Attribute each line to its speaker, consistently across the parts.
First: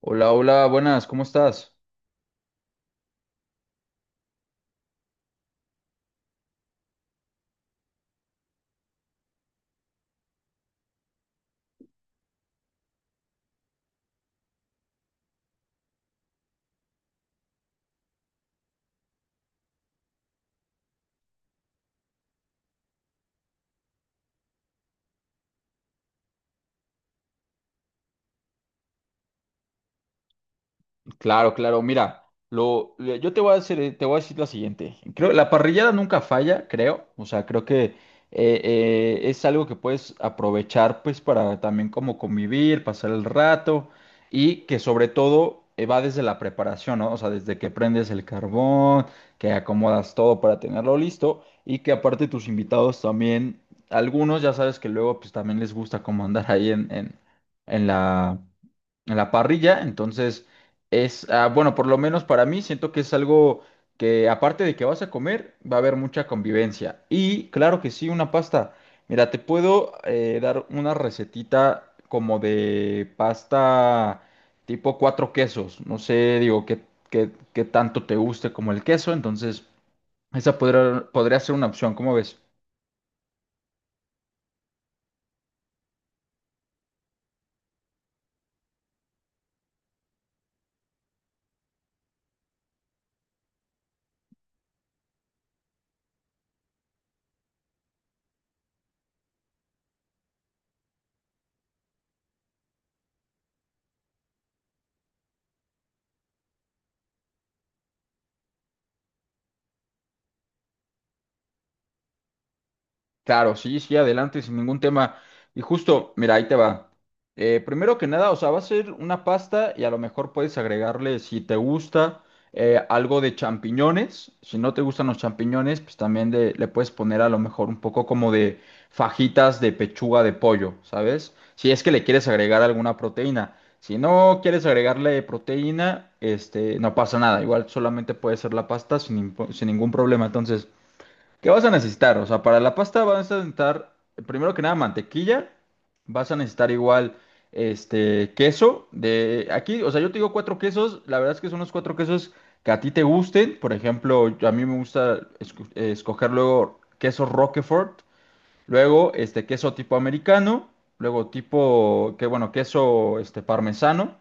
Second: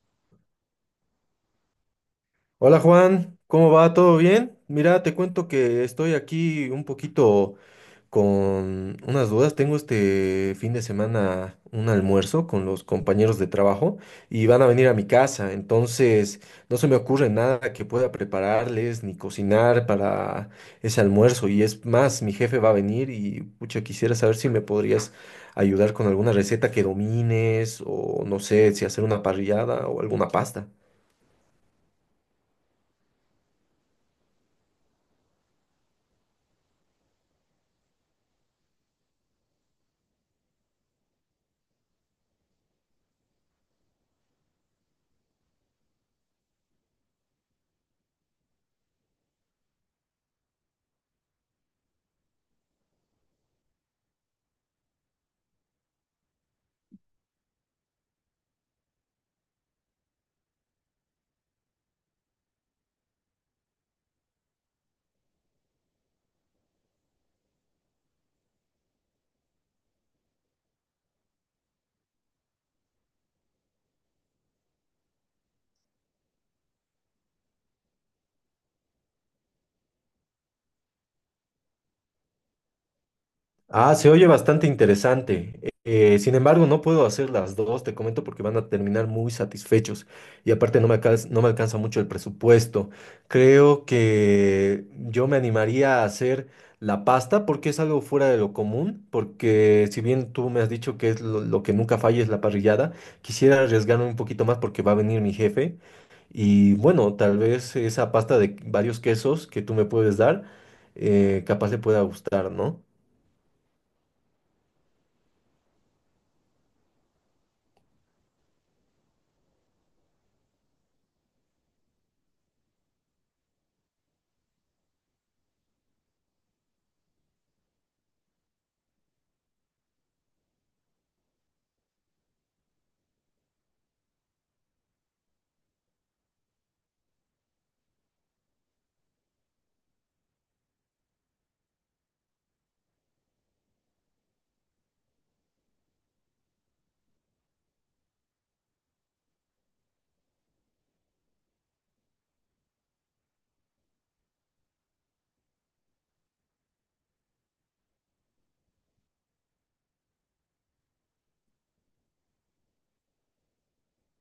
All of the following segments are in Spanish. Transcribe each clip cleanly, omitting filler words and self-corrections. Speaker 1: Hola, hola, buenas, ¿cómo estás?
Speaker 2: Hola Juan, ¿cómo va? ¿Todo bien? Mira, te cuento que estoy aquí un poquito con unas dudas. Tengo este fin de semana un almuerzo con los compañeros de trabajo y van a venir a mi casa. No se me ocurre nada que pueda prepararles ni cocinar para ese almuerzo. Y es más, mi jefe va a venir y pucha, quisiera saber si me podrías ayudar con alguna receta que domines o no sé, si hacer una parrillada o alguna pasta.
Speaker 1: Claro, claro, mira, yo te voy a hacer, te voy a decir la siguiente. Creo, la parrillada nunca falla, creo. O sea, creo que es algo que puedes aprovechar, pues, para también como convivir, pasar el rato y que sobre todo va desde la preparación, ¿no? O sea, desde que prendes el carbón, que acomodas todo para tenerlo listo y que aparte tus invitados también, algunos ya sabes que luego, pues, también les gusta como andar ahí en la en la parrilla. Entonces, bueno, por lo menos para mí, siento que es algo que aparte de que vas a comer, va a haber mucha convivencia. Y claro que sí, una pasta. Mira, te puedo dar una recetita como de pasta tipo cuatro quesos. No sé, digo, qué tanto te guste como el queso. Entonces, esa podría ser una opción. ¿Cómo ves?
Speaker 2: Ah, se oye bastante interesante. Sin embargo, no puedo hacer las dos, te comento, porque van a terminar muy satisfechos. Y aparte no me alcanza mucho el presupuesto. Creo que yo me animaría a hacer la pasta porque es algo fuera de lo común, porque si bien tú me has dicho que es lo que nunca falla es la parrillada, quisiera arriesgarme un poquito más porque va a venir mi jefe. Y bueno, tal vez esa pasta de varios quesos que tú me puedes dar, capaz le pueda gustar, ¿no?
Speaker 1: Claro, sí, sí, adelante, sin ningún tema. Y justo, mira, ahí te va. Primero que nada, o sea, va a ser una pasta y a lo mejor puedes agregarle, si te gusta, algo de champiñones. Si no te gustan los champiñones, pues también le puedes poner a lo mejor un poco como de fajitas de pechuga de pollo, ¿sabes? Si es que le quieres agregar alguna proteína. Si no quieres agregarle proteína, este, no pasa nada. Igual solamente puede ser la pasta sin ningún problema. Entonces. ¿Qué vas a necesitar? O sea, para la pasta vas a necesitar, primero que nada, mantequilla. Vas a necesitar igual, este, queso. De aquí, o sea, yo te digo cuatro quesos. La verdad es que son los cuatro quesos que a ti te gusten. Por ejemplo, a mí me gusta escoger luego queso Roquefort. Luego, este, queso tipo americano. Luego tipo, que bueno, queso, este, parmesano.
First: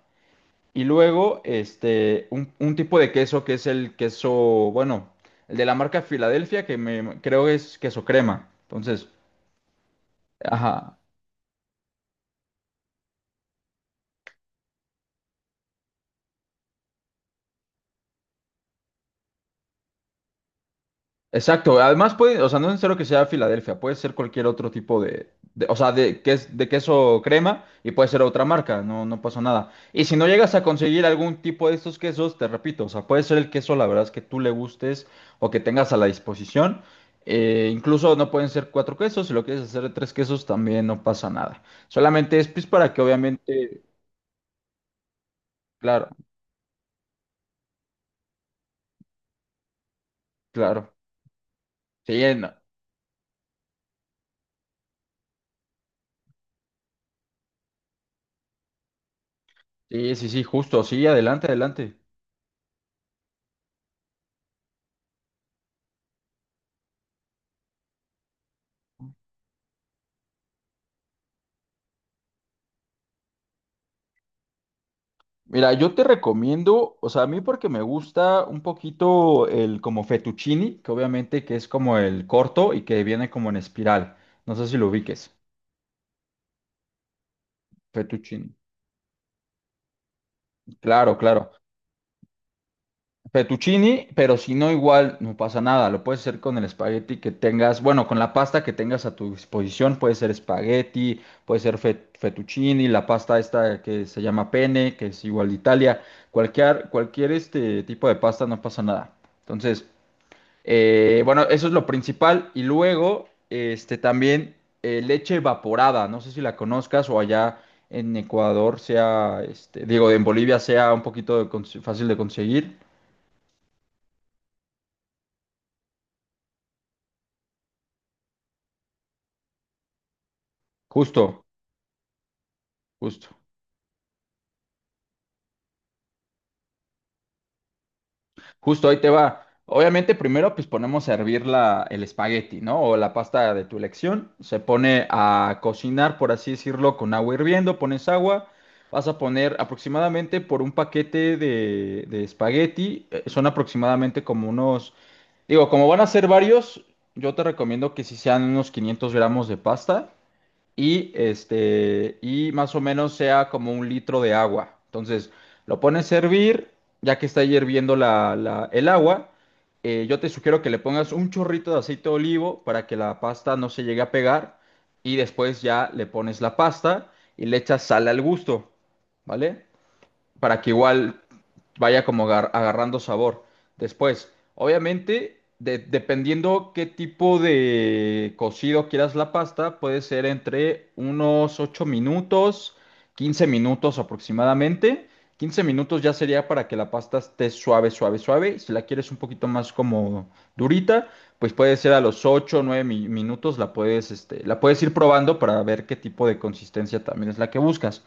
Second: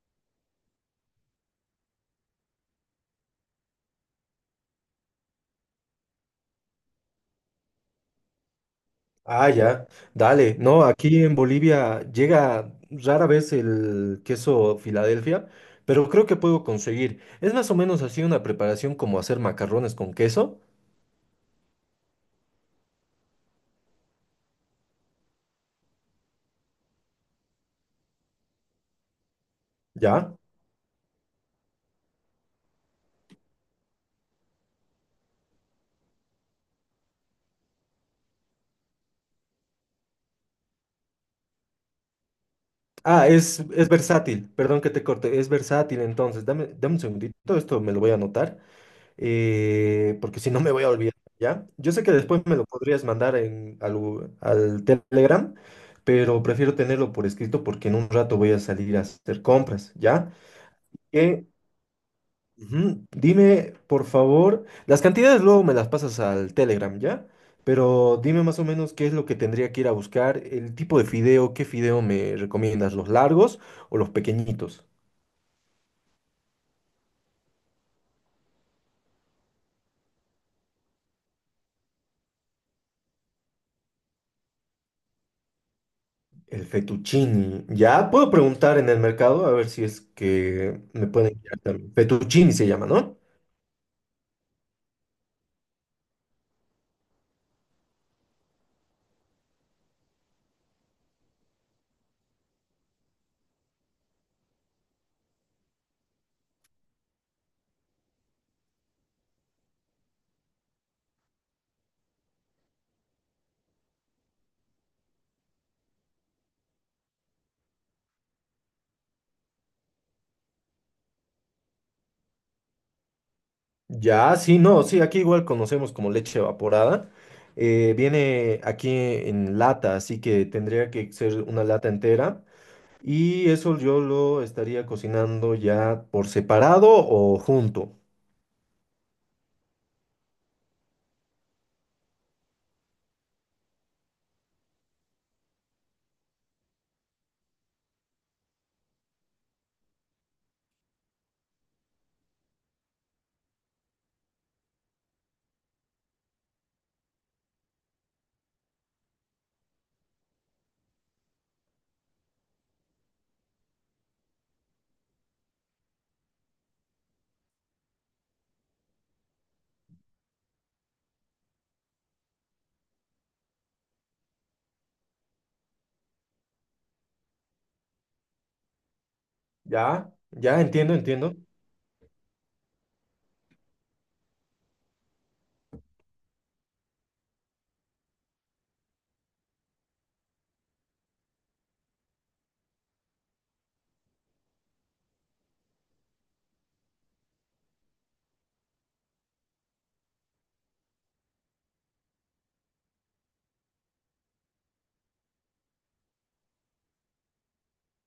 Speaker 1: Y luego, este, un tipo de queso que es el queso, bueno, el de la marca Filadelfia, que me creo que es queso crema. Entonces,
Speaker 2: Ah, ya, dale. No,
Speaker 1: ajá.
Speaker 2: aquí en Bolivia llega rara vez el queso Filadelfia, pero creo que puedo conseguir. Es más o menos así una preparación como hacer macarrones con queso,
Speaker 1: Exacto, además puede, o sea, no es necesario que sea Filadelfia, puede ser cualquier otro tipo o sea, de queso crema y puede ser otra marca, no, no pasa nada. Y si no
Speaker 2: ¿ya?
Speaker 1: llegas a conseguir algún tipo de estos quesos, te repito, o sea, puede ser el queso, la verdad es que tú le gustes o que tengas a la disposición. Incluso no pueden ser cuatro quesos, si lo quieres hacer de tres quesos también no pasa nada. Solamente es pues para que
Speaker 2: Ah, es,
Speaker 1: obviamente.
Speaker 2: es versátil, perdón que te corte, es versátil
Speaker 1: Claro,
Speaker 2: entonces. Dame un segundito, esto me lo voy a anotar, porque si no me voy a
Speaker 1: claro,
Speaker 2: olvidar, ¿ya? Yo sé que
Speaker 1: sí,
Speaker 2: después
Speaker 1: no,
Speaker 2: me lo podrías mandar al Telegram, pero prefiero tenerlo por escrito porque en un rato voy a salir a hacer compras,
Speaker 1: sí, sí,
Speaker 2: ¿ya?
Speaker 1: sí, justo, sí,
Speaker 2: que
Speaker 1: adelante, adelante.
Speaker 2: Ujú. Dime, por favor, las cantidades luego me las pasas al Telegram, ¿ya? Pero dime más o menos qué es lo que tendría que ir a buscar, el tipo de fideo, qué fideo me recomiendas, los largos o los pequeñitos.
Speaker 1: Mira, yo te recomiendo, o sea, a mí porque me gusta un poquito el como fettuccini, que obviamente que es como el corto y que viene como en espiral. No sé si lo ubiques.
Speaker 2: El fettuccini, ¿ya? Puedo
Speaker 1: Fettuccini.
Speaker 2: preguntar en el mercado a ver si es que me
Speaker 1: Claro,
Speaker 2: pueden
Speaker 1: claro.
Speaker 2: guiar también. Fettuccini se llama, ¿no?
Speaker 1: Fettuccini, pero si no, igual no pasa nada. Lo puedes hacer con el espagueti que tengas, bueno, con la pasta que tengas a tu disposición. Puede ser espagueti, puede ser fettuccini, la pasta esta que se llama pene, que es igual de Italia. Cualquier este tipo de pasta no pasa nada. Entonces. Bueno, eso es lo principal. Y luego, este, también leche evaporada. No sé si la conozcas o allá en Ecuador sea, este, digo, en Bolivia sea un poquito de fácil de conseguir.
Speaker 2: Ya, sí, no, sí, aquí igual conocemos como leche evaporada. Viene aquí en lata, así que tendría que ser
Speaker 1: Justo,
Speaker 2: una lata entera.
Speaker 1: justo.
Speaker 2: Y eso yo lo estaría cocinando ya por separado o junto.
Speaker 1: Justo ahí te va. Obviamente, primero pues ponemos a hervir el espagueti, ¿no? O la pasta de tu elección. Se pone a cocinar, por así decirlo, con agua hirviendo, pones agua. Vas a poner aproximadamente por un paquete de espagueti, son aproximadamente como unos, digo, como van a ser varios, yo te recomiendo que si sean unos 500 gramos de pasta y este y más o menos sea como un litro de agua. Entonces, lo pones a hervir, ya que está ahí hirviendo el agua, yo te sugiero que le pongas un chorrito de aceite de olivo para que la pasta no se llegue a pegar y después ya le pones la pasta y le echas sal al gusto, ¿vale?
Speaker 2: ¿Ya? ¿Ya?
Speaker 1: Para que
Speaker 2: Entiendo,
Speaker 1: igual
Speaker 2: entiendo.
Speaker 1: vaya como agarrando sabor. Después, obviamente, dependiendo qué tipo de cocido quieras la pasta, puede ser entre unos 8 minutos, 15 minutos aproximadamente. 15 minutos ya sería para que la pasta esté suave, suave, suave. Si la quieres un poquito más como durita, pues puede ser a los 8 o 9 minutos la puedes, este, la puedes ir probando para ver qué tipo de consistencia también es la que buscas.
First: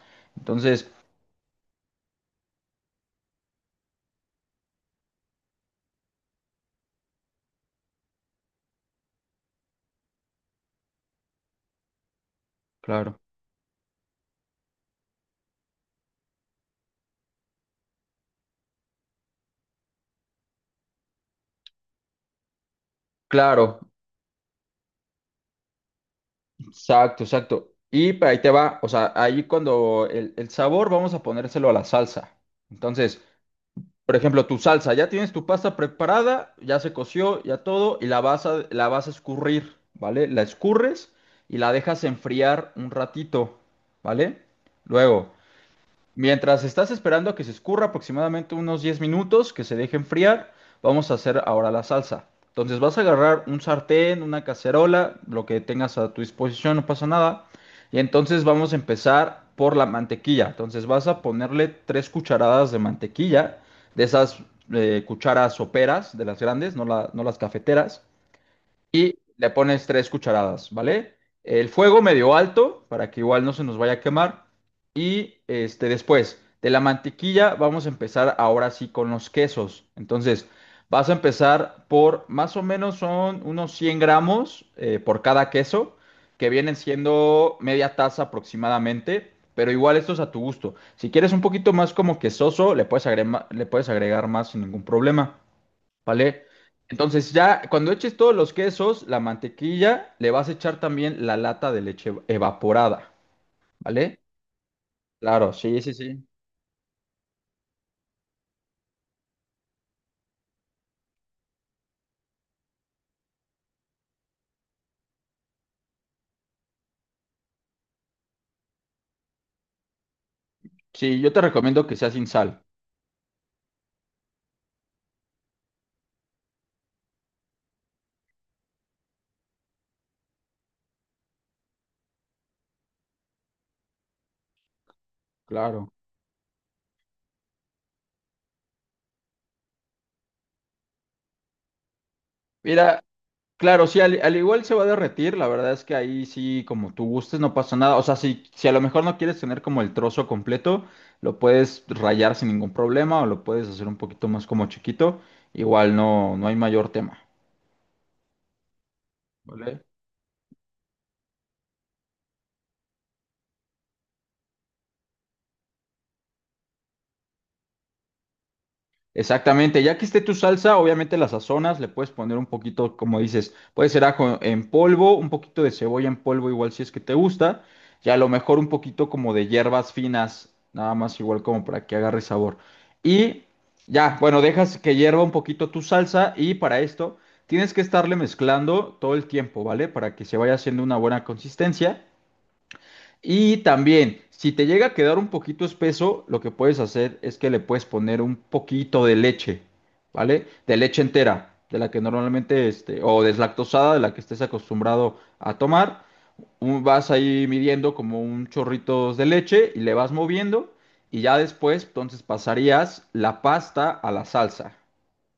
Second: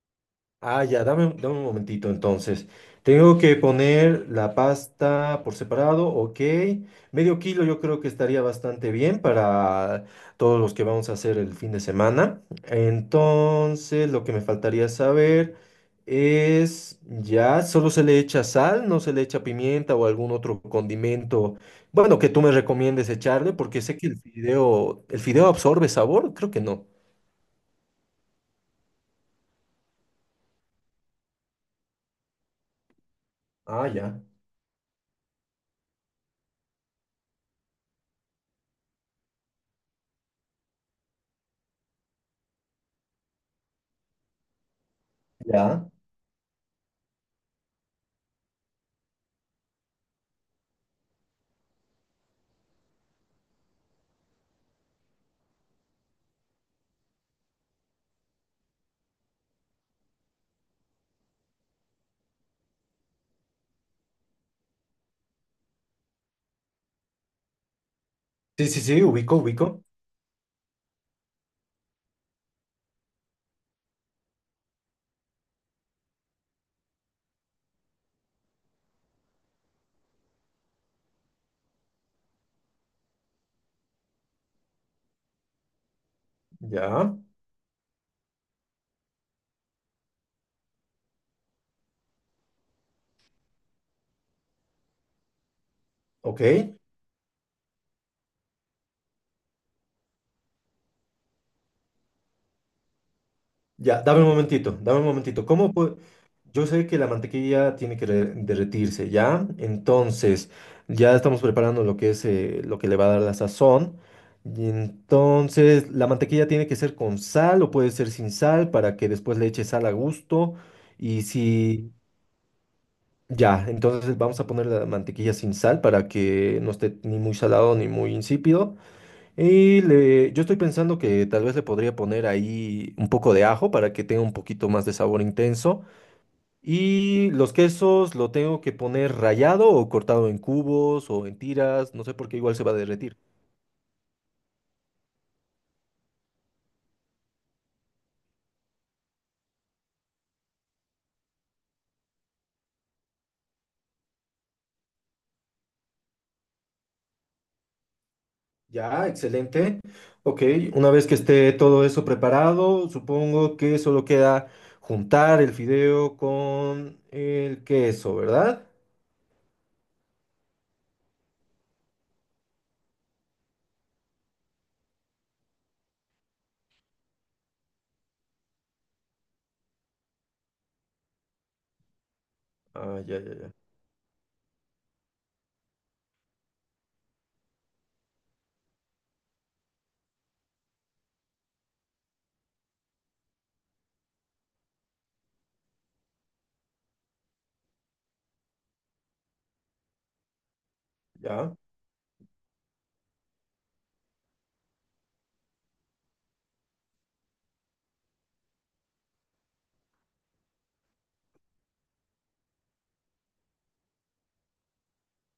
Speaker 2: Ah,
Speaker 1: Entonces,
Speaker 2: ya, dame un momentito entonces. Tengo que poner la pasta por separado, ok. Medio kilo yo creo que estaría bastante bien para todos los que vamos a hacer el fin de semana.
Speaker 1: claro.
Speaker 2: Entonces, lo que me faltaría saber es, ya, solo se le echa sal, no se le echa pimienta o algún otro condimento, bueno, que tú me recomiendes echarle,
Speaker 1: Claro,
Speaker 2: porque sé que el fideo absorbe sabor, creo que no.
Speaker 1: exacto, exacto. Y ahí te va, o sea, ahí cuando el sabor vamos a ponérselo a la salsa. Entonces,
Speaker 2: Ah,
Speaker 1: por
Speaker 2: ya,
Speaker 1: ejemplo, tu salsa, ya tienes tu pasta preparada, ya se coció, ya todo, y la vas a escurrir, ¿vale? La escurres y la dejas enfriar un ratito, ¿vale? Luego,
Speaker 2: ya.
Speaker 1: mientras estás esperando a que se escurra aproximadamente unos 10 minutos, que se deje enfriar, vamos a hacer ahora la salsa. Entonces vas a agarrar un sartén, una cacerola, lo que tengas a tu disposición, no pasa nada. Y entonces vamos a empezar por la mantequilla. Entonces vas a ponerle tres cucharadas de mantequilla, de esas cucharas soperas, de las grandes, no, no las cafeteras
Speaker 2: Sí, sí, sí,
Speaker 1: y
Speaker 2: ubico,
Speaker 1: le
Speaker 2: ubico.
Speaker 1: pones tres cucharadas, ¿vale? El fuego medio alto para que igual no se nos vaya a quemar. Y este, después de la mantequilla vamos a empezar ahora sí con los quesos. Entonces vas a empezar por más o menos son unos 100 gramos por cada queso, que vienen
Speaker 2: Ya,
Speaker 1: siendo media taza aproximadamente. Pero igual esto es a tu gusto. Si quieres un poquito más como quesoso, le puedes agregar más sin ningún problema.
Speaker 2: ok.
Speaker 1: ¿Vale? Entonces ya cuando eches todos los quesos, la mantequilla, le vas a echar también la lata de leche evaporada,
Speaker 2: Ya,
Speaker 1: ¿vale?
Speaker 2: dame un momentito, dame un momentito.
Speaker 1: Claro,
Speaker 2: ¿Cómo
Speaker 1: sí, sí,
Speaker 2: puedo?
Speaker 1: sí.
Speaker 2: Yo sé que la mantequilla tiene que derretirse, ¿ya? Entonces, ya estamos preparando lo que es lo que le va a dar la sazón. Y entonces, la mantequilla tiene que ser con sal o puede ser sin sal para que después le eche sal a gusto.
Speaker 1: Sí,
Speaker 2: Y
Speaker 1: yo te recomiendo
Speaker 2: si,
Speaker 1: que sea sin sal,
Speaker 2: ya, entonces vamos a poner la mantequilla sin sal para que no esté ni muy salado ni muy insípido. Y le, yo estoy pensando que tal vez le podría poner ahí un poco de ajo para que tenga un poquito más de sabor intenso.
Speaker 1: claro.
Speaker 2: Y los quesos lo tengo que poner rallado o cortado en cubos o en tiras, no sé por qué igual se va a
Speaker 1: Mira,
Speaker 2: derretir.
Speaker 1: claro, sí, al igual se va a derretir, la verdad es que ahí sí, como tú gustes, no pasa nada. O sea, si a lo mejor no quieres tener como el trozo completo, lo puedes rayar sin ningún problema o lo puedes hacer un poquito más como chiquito, igual no, no hay mayor tema,
Speaker 2: Ya, excelente.
Speaker 1: ¿vale?
Speaker 2: Ok, una vez que esté todo eso preparado, supongo que solo queda juntar el fideo con el queso, ¿verdad?
Speaker 1: Exactamente, ya que esté tu salsa, obviamente la sazonas, le puedes poner un poquito, como dices, puede ser ajo en polvo, un poquito de cebolla en polvo, igual si es que te gusta, y a lo mejor un poquito como de hierbas finas, nada más igual como para que agarre sabor.
Speaker 2: Ah, ya, ya,
Speaker 1: Y
Speaker 2: ya.
Speaker 1: ya, bueno, dejas que hierva un poquito tu salsa y para esto tienes que estarle mezclando todo el tiempo, ¿vale? Para que se vaya haciendo una buena consistencia. Y también, si te llega a quedar un poquito espeso, lo que puedes hacer es que le puedes poner un poquito de leche, ¿vale? De leche entera,
Speaker 2: Ya.
Speaker 1: de la que normalmente, este, o deslactosada, de la que estés acostumbrado a tomar. Vas ahí midiendo como un chorrito de leche y le vas moviendo y ya después, entonces pasarías la pasta a la salsa,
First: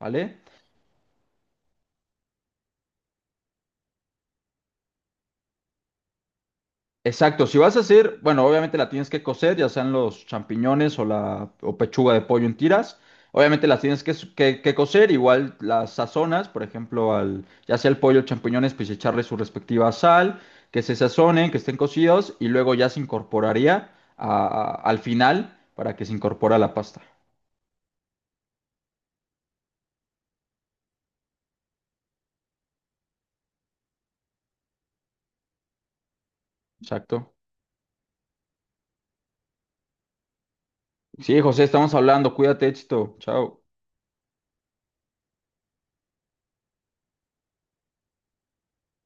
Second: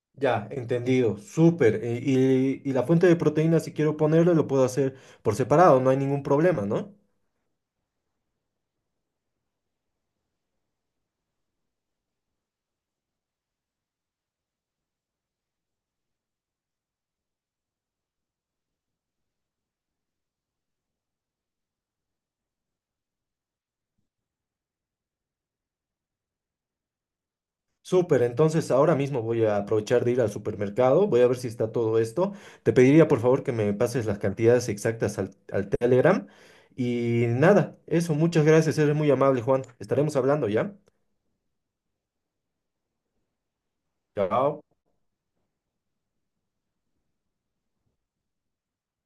Speaker 1: ¿vale?
Speaker 2: Ya, entendido, súper. Y la fuente de proteína, si quiero ponerle, lo puedo hacer por separado, no hay ningún problema, ¿no?
Speaker 1: Exacto, si vas a hacer, bueno, obviamente la tienes que cocer, ya sean los champiñones o pechuga de pollo en tiras. Obviamente las tienes que, cocer, igual las sazonas, por ejemplo, ya sea el pollo o champiñones, pues echarle su respectiva sal, que se sazonen, que estén cocidos y luego ya se incorporaría al final para que se incorpore la pasta.
Speaker 2: Súper, entonces ahora mismo voy a aprovechar de ir al supermercado, voy a ver si está todo esto. Te pediría por favor que me pases las cantidades exactas al Telegram. Y
Speaker 1: Exacto.
Speaker 2: nada, eso, muchas gracias, eres muy amable, Juan. Estaremos hablando, ¿ya?
Speaker 1: Sí, José, estamos hablando, cuídate, éxito, chao.
Speaker 2: Chao.